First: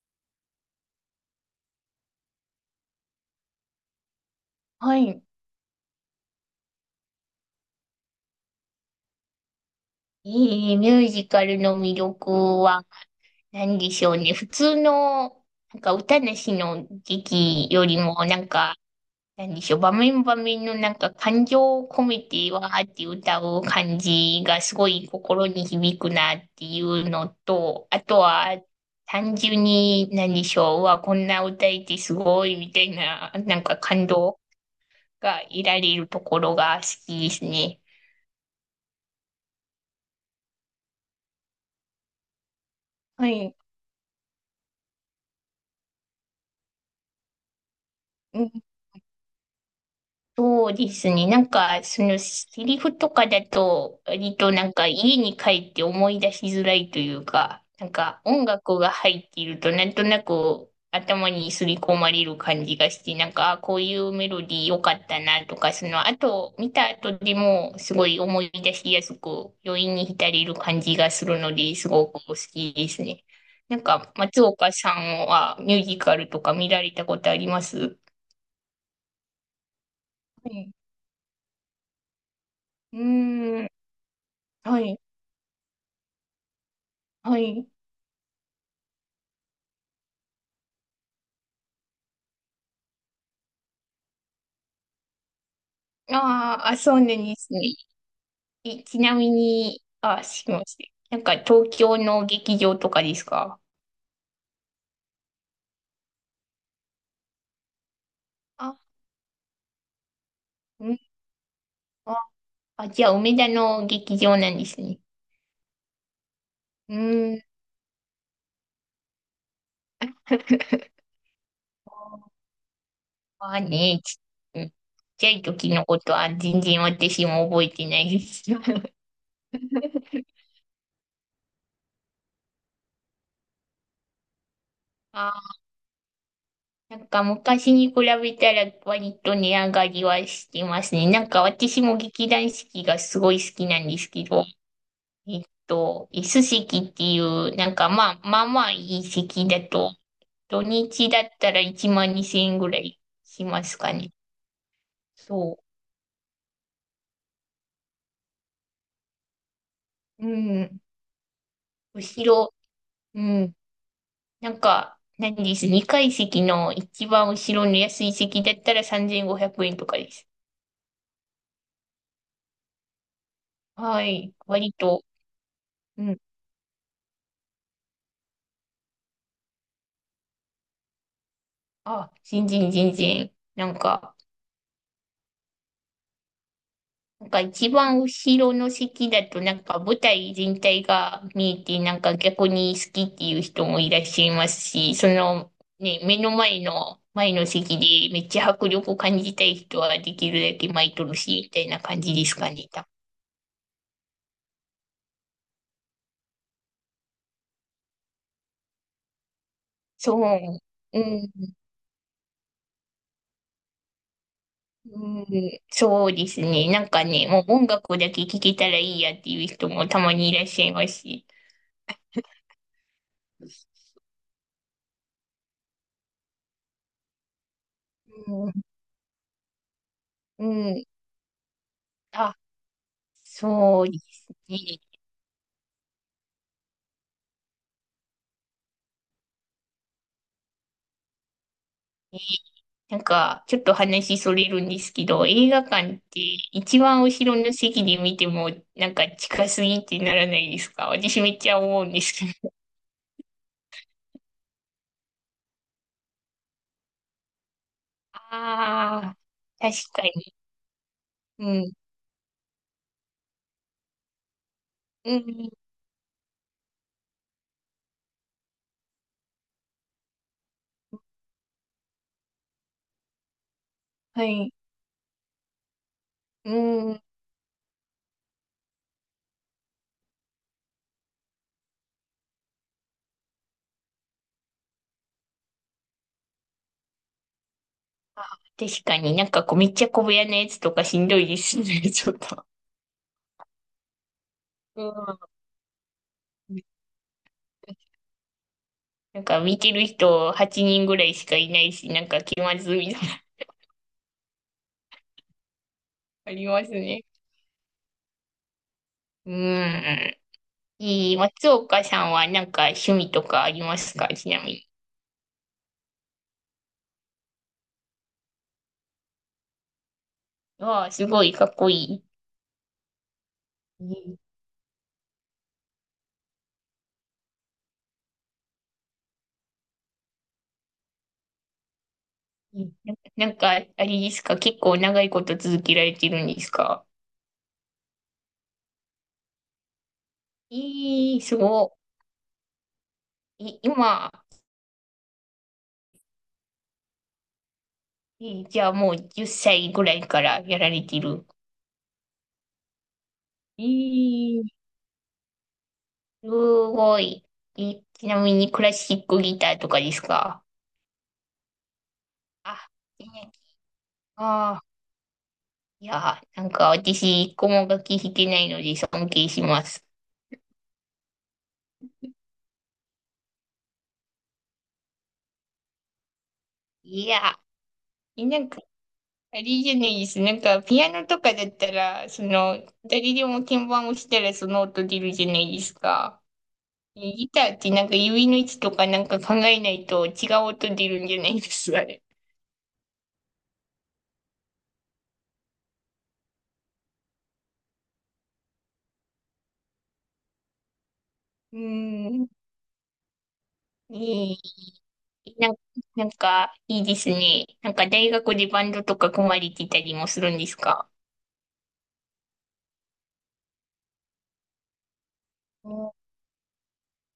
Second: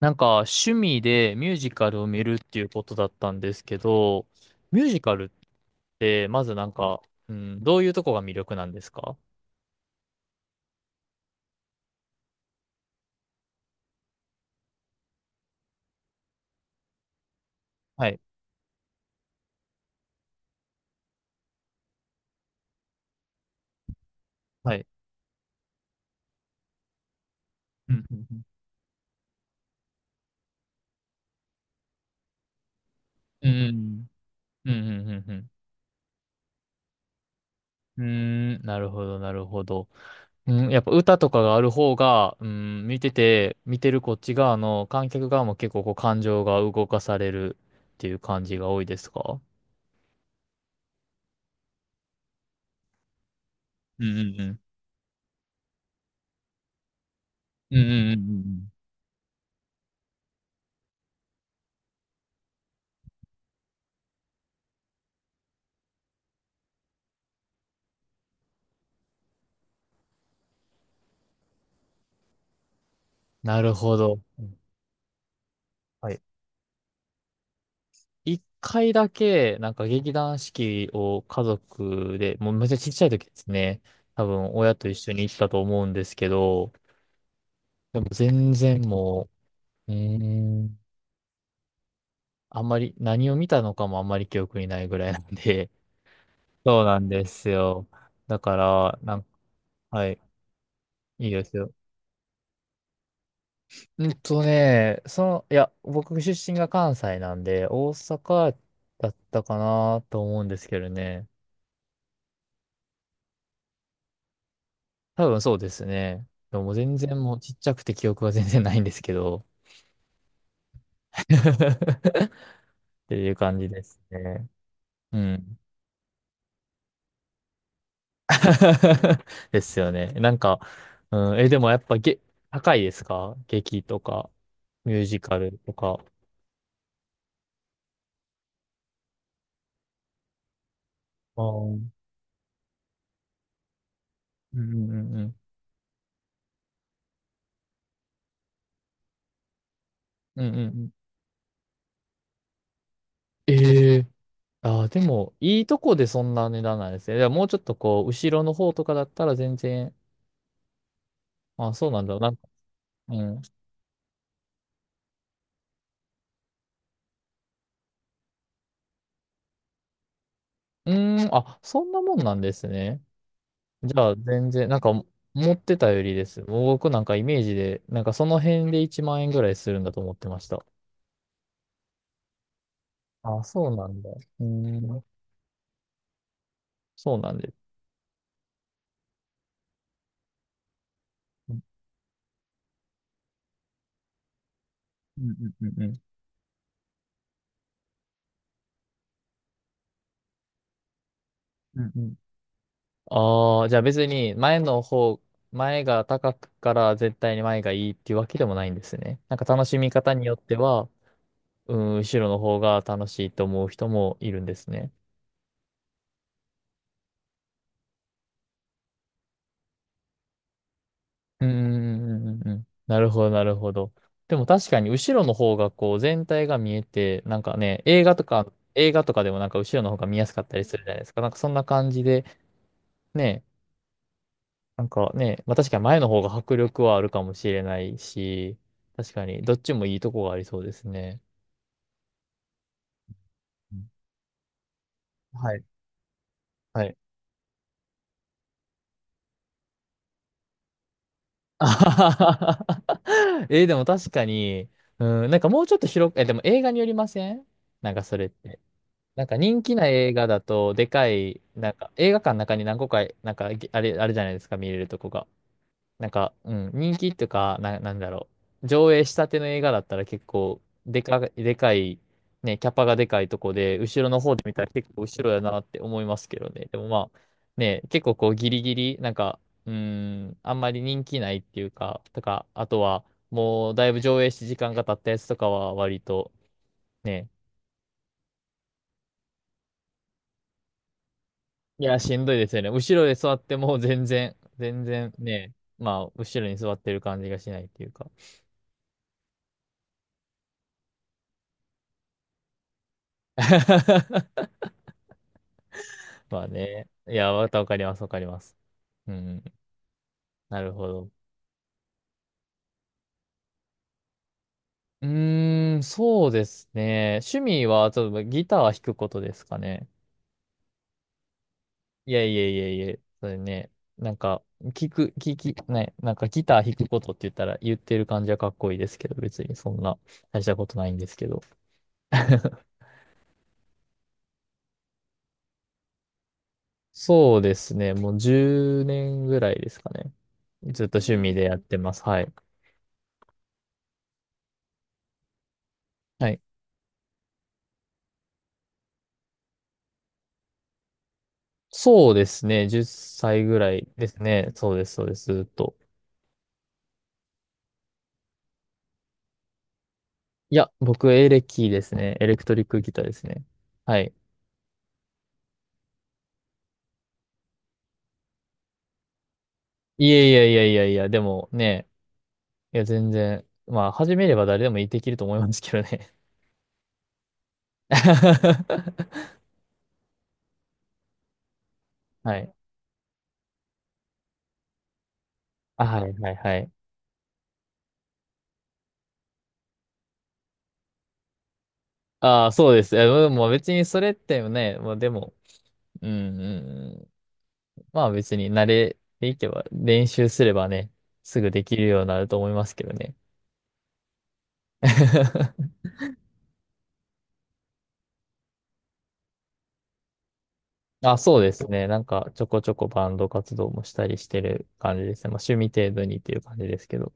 趣味でミュージカルを見るっていうことだったんですけど、ミューはジい。カルって、まずどういうとこが魅力なんですか？ミュージカルの魅力は何でしょうね。普通の、なんか歌なしの劇よりはい。も、なんか、何でしょう。場面場面のなんか感情を込めてわーって歌う感じがはすい。ごい心に響くなっていうのと、うあん。うとん。は単純に何でしょう。うわ、こんな歌えてすごいみたいな、うなんかん。感動うん。うん。うん。うがん。得られるところが好きですね。うん。なるほど、なるほど。うん、やっぱ歌とかがある方が、うん、はい。見てるこっち側の観客側も結構こう感情が動かされるっていう感じが多いですか？そうですね。なんか、その、セリフとかだと、うんう割んうとん。なんか、家に帰って思い出しづらいというか、うんうなんんうんか、うんう音ん。楽が入っていると、なんとなく、頭にすり込まれる感じがして、なんか、あこういうメロディー良かったなとか、その、あと、見た後でも、すごい思い出しやすく、余韻に浸れる感じがするので、すごく好きですね。なるなんほか、ど。松岡さんは、ミュージはカい、ルとか見られたことあります？一回だけ、なんか劇団は四い。季を家族で、もうめっちゃちっうちゃい時ですーん。ね。多分親はと一い。緒に行ったと思うんですけど、はい。でも全然もう、うーん、あんまり何を見たのかもあんまり記憶にないぐらいなんで、あーあ、そうそなうなんんでですすね。よ。だかえ、ちら、ななんか、みに、はい、あ、すみません。なんいいかです東よ。京の劇場とかですか？僕出身が関西なんで、大阪あ、だったかなと思うんですけどうん。ね。あ、あじゃあ梅田の劇場なんですね。多分そうですね。でも全う然もうん。ちっちゃくて記憶は全然ないんですけど。っていうま感あじですね、ちね。うん。ちっうちゃいん。時のことは全然私も覚えてないです。ですよね。なん か、うん、え、でもやっぱげ、高いですか？劇とか、ミュージカあルとか。なんか昔に比べたら割と値上がりはしてますね。なんあかう私ん、も劇団四季がすごい好きなんですけど、うんうんうん。椅子席っていう、なんかまあ、まあまあいい席だと、うんうん土うん。日だったら1万2000円ぐらいしますかええ、ね。ああ、でも、そいいとこでそんな値段なんですね。でももうちょっとこう、後ろの方とかだったら全然。う。うん。あ、そうなんだ。後なんか、ろ、ううん。うん。なんか、何です。2階席の一番後ろの安い席だったら3500円とかです。ーん、あ、そんなもんなんですね。じはゃあ、い。全然、割なんか、と、持ってたようりん。です。もう僕なんかイメージで、なんかその辺で1万円ぐらいするんだと思ってました。あ、全然全然。あ、なそうんなんだ。か、うーん、そうなんなんかで一す。番後ろの席だとなんか舞台全体がう見んえてなんか逆に好きっていう人もいらっしゃいますし、そうんのうんうん。ね、目の前の前の席でめっちゃ迫力を感じたい人はできるだけ巻いとるし、みたいなうんう感ん。じですかね。多分ああ、じゃあ別に前の方、前が高くから絶対に前がいいっていうわけでもないんですね。なんか楽しみ方そによってう。は、うん、うん、後ろの方が楽しいと思う人もいるんですね。うん、そうですね。なんかね、もう音楽だけ聴けたらいいやっていう人もたまにいらっしゃいますし。うんうんうんうんうん。なるほど、なるほど。でも確かに後ろの方がこう全体が見えて、なんかね、うん、映画とかでもなんか後ろの方が見やすかうったりするん、じゃないですか。なんかそんな感じで、あ、ね、そうですね。なんかね、まあ確かに前の方が迫力はあるかもしれないし、確かにどっちもいいとこがありそうですね。なんか、ちょっとうん、話それるんですけど、映は画い。館って一はい。番後ろの席で見ても、なんか近すぎってならないですか？私めっち ゃあは思うんですけど。は。はえー、でも確かに、うん、なんかもうちょっと広く、え、でも映画によりません？なんかそれって。ああ、なんか人気な確か映画に。だと、でかい、うなんん。か映画館の中に何個か、なんかぎあれ、あれじゃないですか、見れるとこうが。ん。人気とか、なんだろう。上映したての映画だったら結構、でかい、ね、キャパがでかいとこで、後ろのは方で見い。たら結構後ろやなって思いますけどうね。でもん。まあ、ね、結構こうギリギリ、なんか、うん、あんまり人気ないっていうか、とか、あとは、もうだいぶ上映して時間が経ったやつとかは割と、ね、確かになんかこうめっちゃ小部屋のやつとかしんどいですね、い や、ちょしっんどいと。ですよね。後ろで座っても全然うね、まあ、後ろん。に座ってる感じがしないっていうか。なんか見てる人8人ぐらいしかいないし、なんか気まずいみたいな、あまりあますね。ね。いや、またわかります。ううん、ん。なるほど。松岡さんはなんか趣味とかありますか、ちなみに？うーん、そうですね。趣味は、ちょっとギターは弾くことですかね。わあ、すごいかっこいそれね、いなんい、か、聞く、聞き、ね、なんかギター弾くことって言ったら言ってる感じはかっこいいですけど、別にそんな大したことないんですけど。いいい。なんか、あれですか、結構長いこと続けられてるんですか？そうですね。もう10年ぐらいですかね。ずっと趣ええ、味すでやってごます。はい。い。今、はい。じゃあもう10歳ぐらいからやられてる？そうですね。10歳ぐらいですえね。え、そうです。ずっと。すごい。え、ちなみにクラシックギターとかですか？いや、僕、エレキですね。エレクトリッあ、クギターえですえ、ね。はい。ああ、いや、なんか私、一個も楽器弾けないので尊敬します。でもね、いや、全然、まあ、始めれば誰でもできると思いますけどね。いや、えなんあ れじゃないです。なんか、ピアノとかだったら、そはい。の、誰でも鍵盤を押したらその音出るじゃないですあ、か。はい。ギターってなんか指の位置とかなんか考えないと違う音出るんじゃないですか、あれ。ああ、そうです。いやでも別にそれってね、まあでも、うん、うんうん。まあ別に慣れていけば、練習すればね、すぐうできるようにーなるん。と思いますけどね。いいなんか、いいですね。なんか、大学でバンドとか組まれてたりもするんですか？あ、そうですね。なんかちょこちょこバンド活動もしたりしてる感じですね。まあ趣味お程度にっていう感じですけど。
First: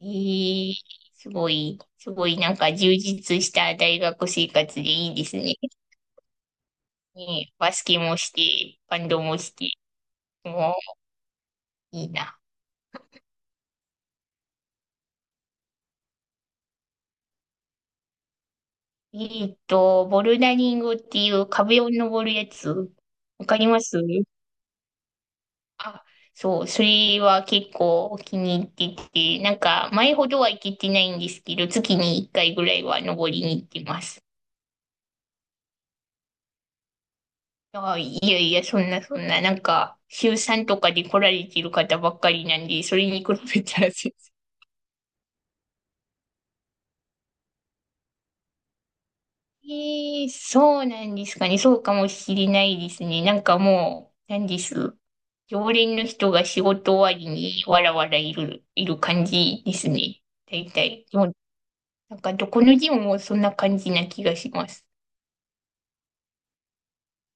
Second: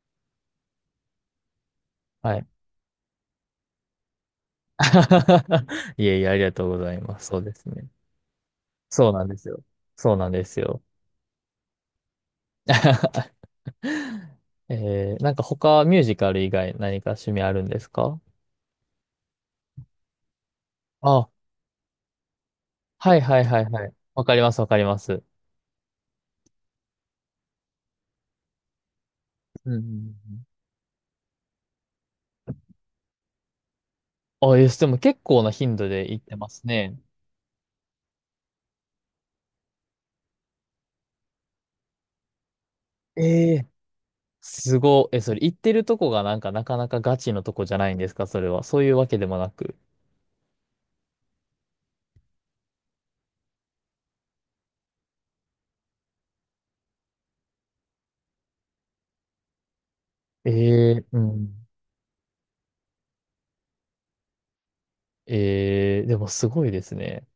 えい、すごい、すごはいい。なんか充実した大学生活でいいですね。いえいえ、ありがとうございます。そうねえですバスね。ケもして、バンそうドなんでもすしよ。て。そうなんですよ。いいな。えー、なんか他ミュージカル以外何か趣味あるんですか？ボルダリングってあ、いう壁を登るやつ。はいはいわかはいりまはい。す。わかります。あ、そう、それは結構気に入ってて、なんうんうんか前ほうどん。は行けてないんですけど、月に1回ぐらいは登りに行ってます。あ、え、でも結構な頻度で行ってますね。あ、いやいや、そんなそんな、なんか週3とかで来られてる方ばっかりなんで、それえに比べえ。たら全すごい。え、それ行ってるとこがなんかなかなかガチのとこじゃないんですか、それは。そういうわけでもなく。えーそうなんですかね。そうかもしれないですね。なんかもう、なんです。常連の人が仕事終わりにわらわらいる感じですね。え大え、体。うでも、ん。なんかどこのジムもそんな感じな気がします。ええ、でもすごいですね。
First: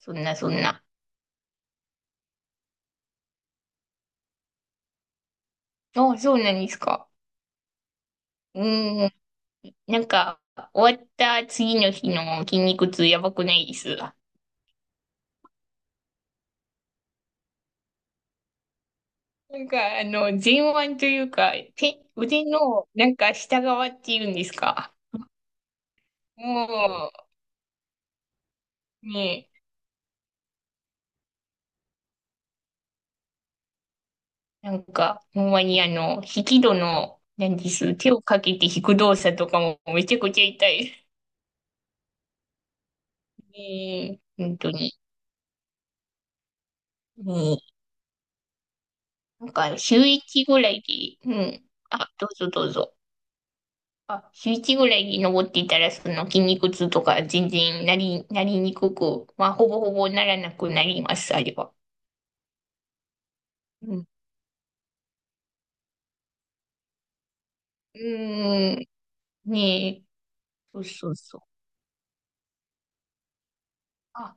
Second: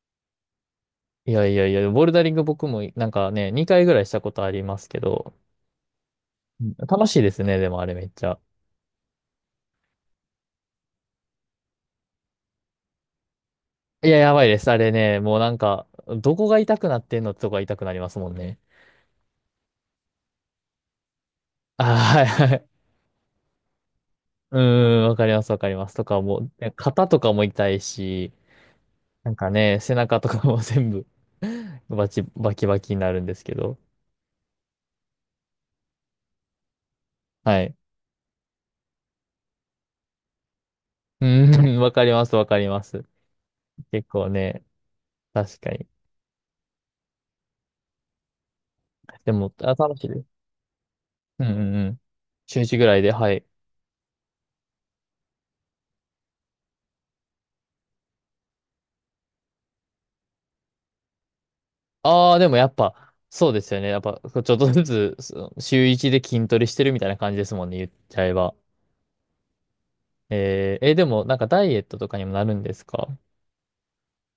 そんなそんな。ボルダリング僕もなんかね、2回ぐらいしたことありますけど、ああ、そうなんうでん、す楽か。しいですね、でもあれめっちゃ。うーん。なんか、終わった次の日の筋肉痛やばくないです？いなや、やばいです。あれね、もうなんか、どこが痛くなってんのってとこが痛くなりますもんね。んか、あの、前腕というか、ああ、はい腕はい。の、なんか下側っていうんですうか。ーん、わかります。とかもう、ね、肩もとかも痛いし、う、なんねかね、背中とかも全部 バキバキになるんですけど。なんか、ほんまにあの、引き戸の、何はでい。す、手をかけて引く動作とかもめちゃくちゃ痛い。うん、わかります。結ね構え、本ね、当に。確かに。うんでなも、んあ、か、楽し週いです。一ぐらいで、ううんうん。んうん。あ、どうぞ週どう1ぐぞ。らいで、はい。あ、週一ぐらいで登っていたら、その筋肉痛とか全然なりにくく、まあ、ほぼほぼならなくなります、あれは。ああ、でもやっぱ、そうですよね。うやっん。ぱ、ちょっとずつ、週1で筋トレしてるみたいな感じですもんね、言っうちゃえば。ーん、ねえ、えそー、うえ、でそうも、なそんう。かダイエットとかにもなるんですか？あ、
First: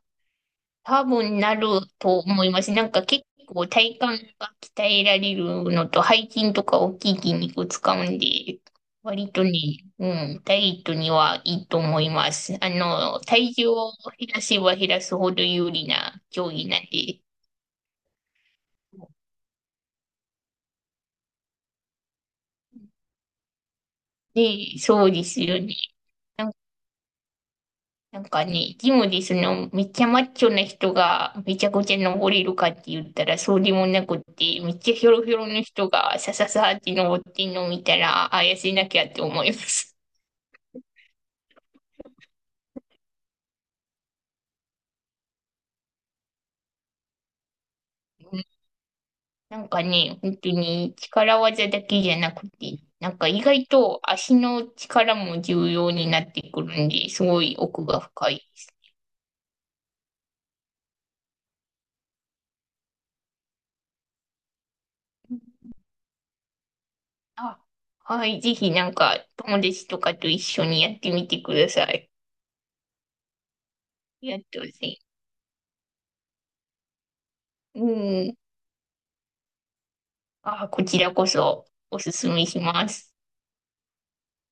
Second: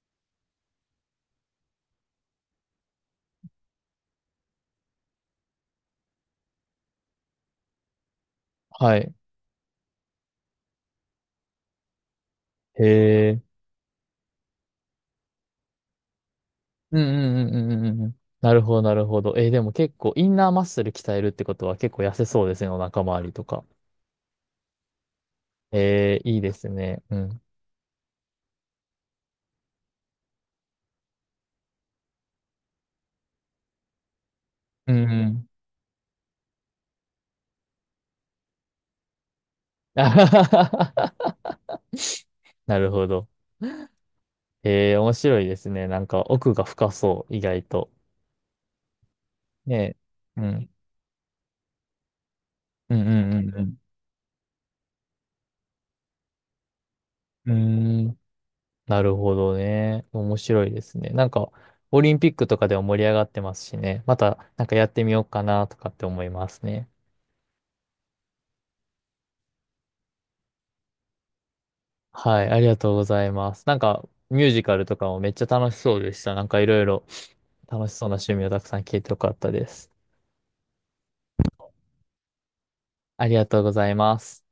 多分なると思います。なんか結構体幹が鍛えられるのと背筋とか大きい筋肉使うんで、はい。割とね、うん、ダイエットにはいいと思います。あへの、え。体重を減らせば減らすほど有利な競技なんうんで。うんうんうんうんうん。なるほど、なるほど。えー、でも結構、インナーマッスル鍛えるってことは結構痩せそうですね、お腹周りとか。で、そうですよね。えー、いいですね。うん。なんかね、ジムでその、めっちゃマッチョな人がめちゃくちゃ登れるかって言ったらそうでもなくって、めっちうゃんひょろうひょん。ろの人がさささって登ってんのを見たら、あ、痩せなきゃって思いま す。あはは。はなるほど。えー、面白いですね。なんか奥が深そう、意外と。うんなんねかえ。ね、本う当ん。に力技だけじゃなくて、うんなんか意う外んと足の力も重要になってくるんで、すごうんい奥がうん。うーん。深い。なるほどね。面白いですね。なんか、オリンピックとかでも盛り上がってますしね。また、なんかやってみようかなとかって思いますね。あ、はい、ぜひなんか友達とかと一緒にやってみてください。あはい、ありがとうございます。なんか、りがミューとうごジざカルといかもめっちゃ楽しそうでした。なんかいろいろます。楽しそうなう趣ん。味をたくさん聞いてよかったです。あ、こちらこそおすすめします。ありがとうございます。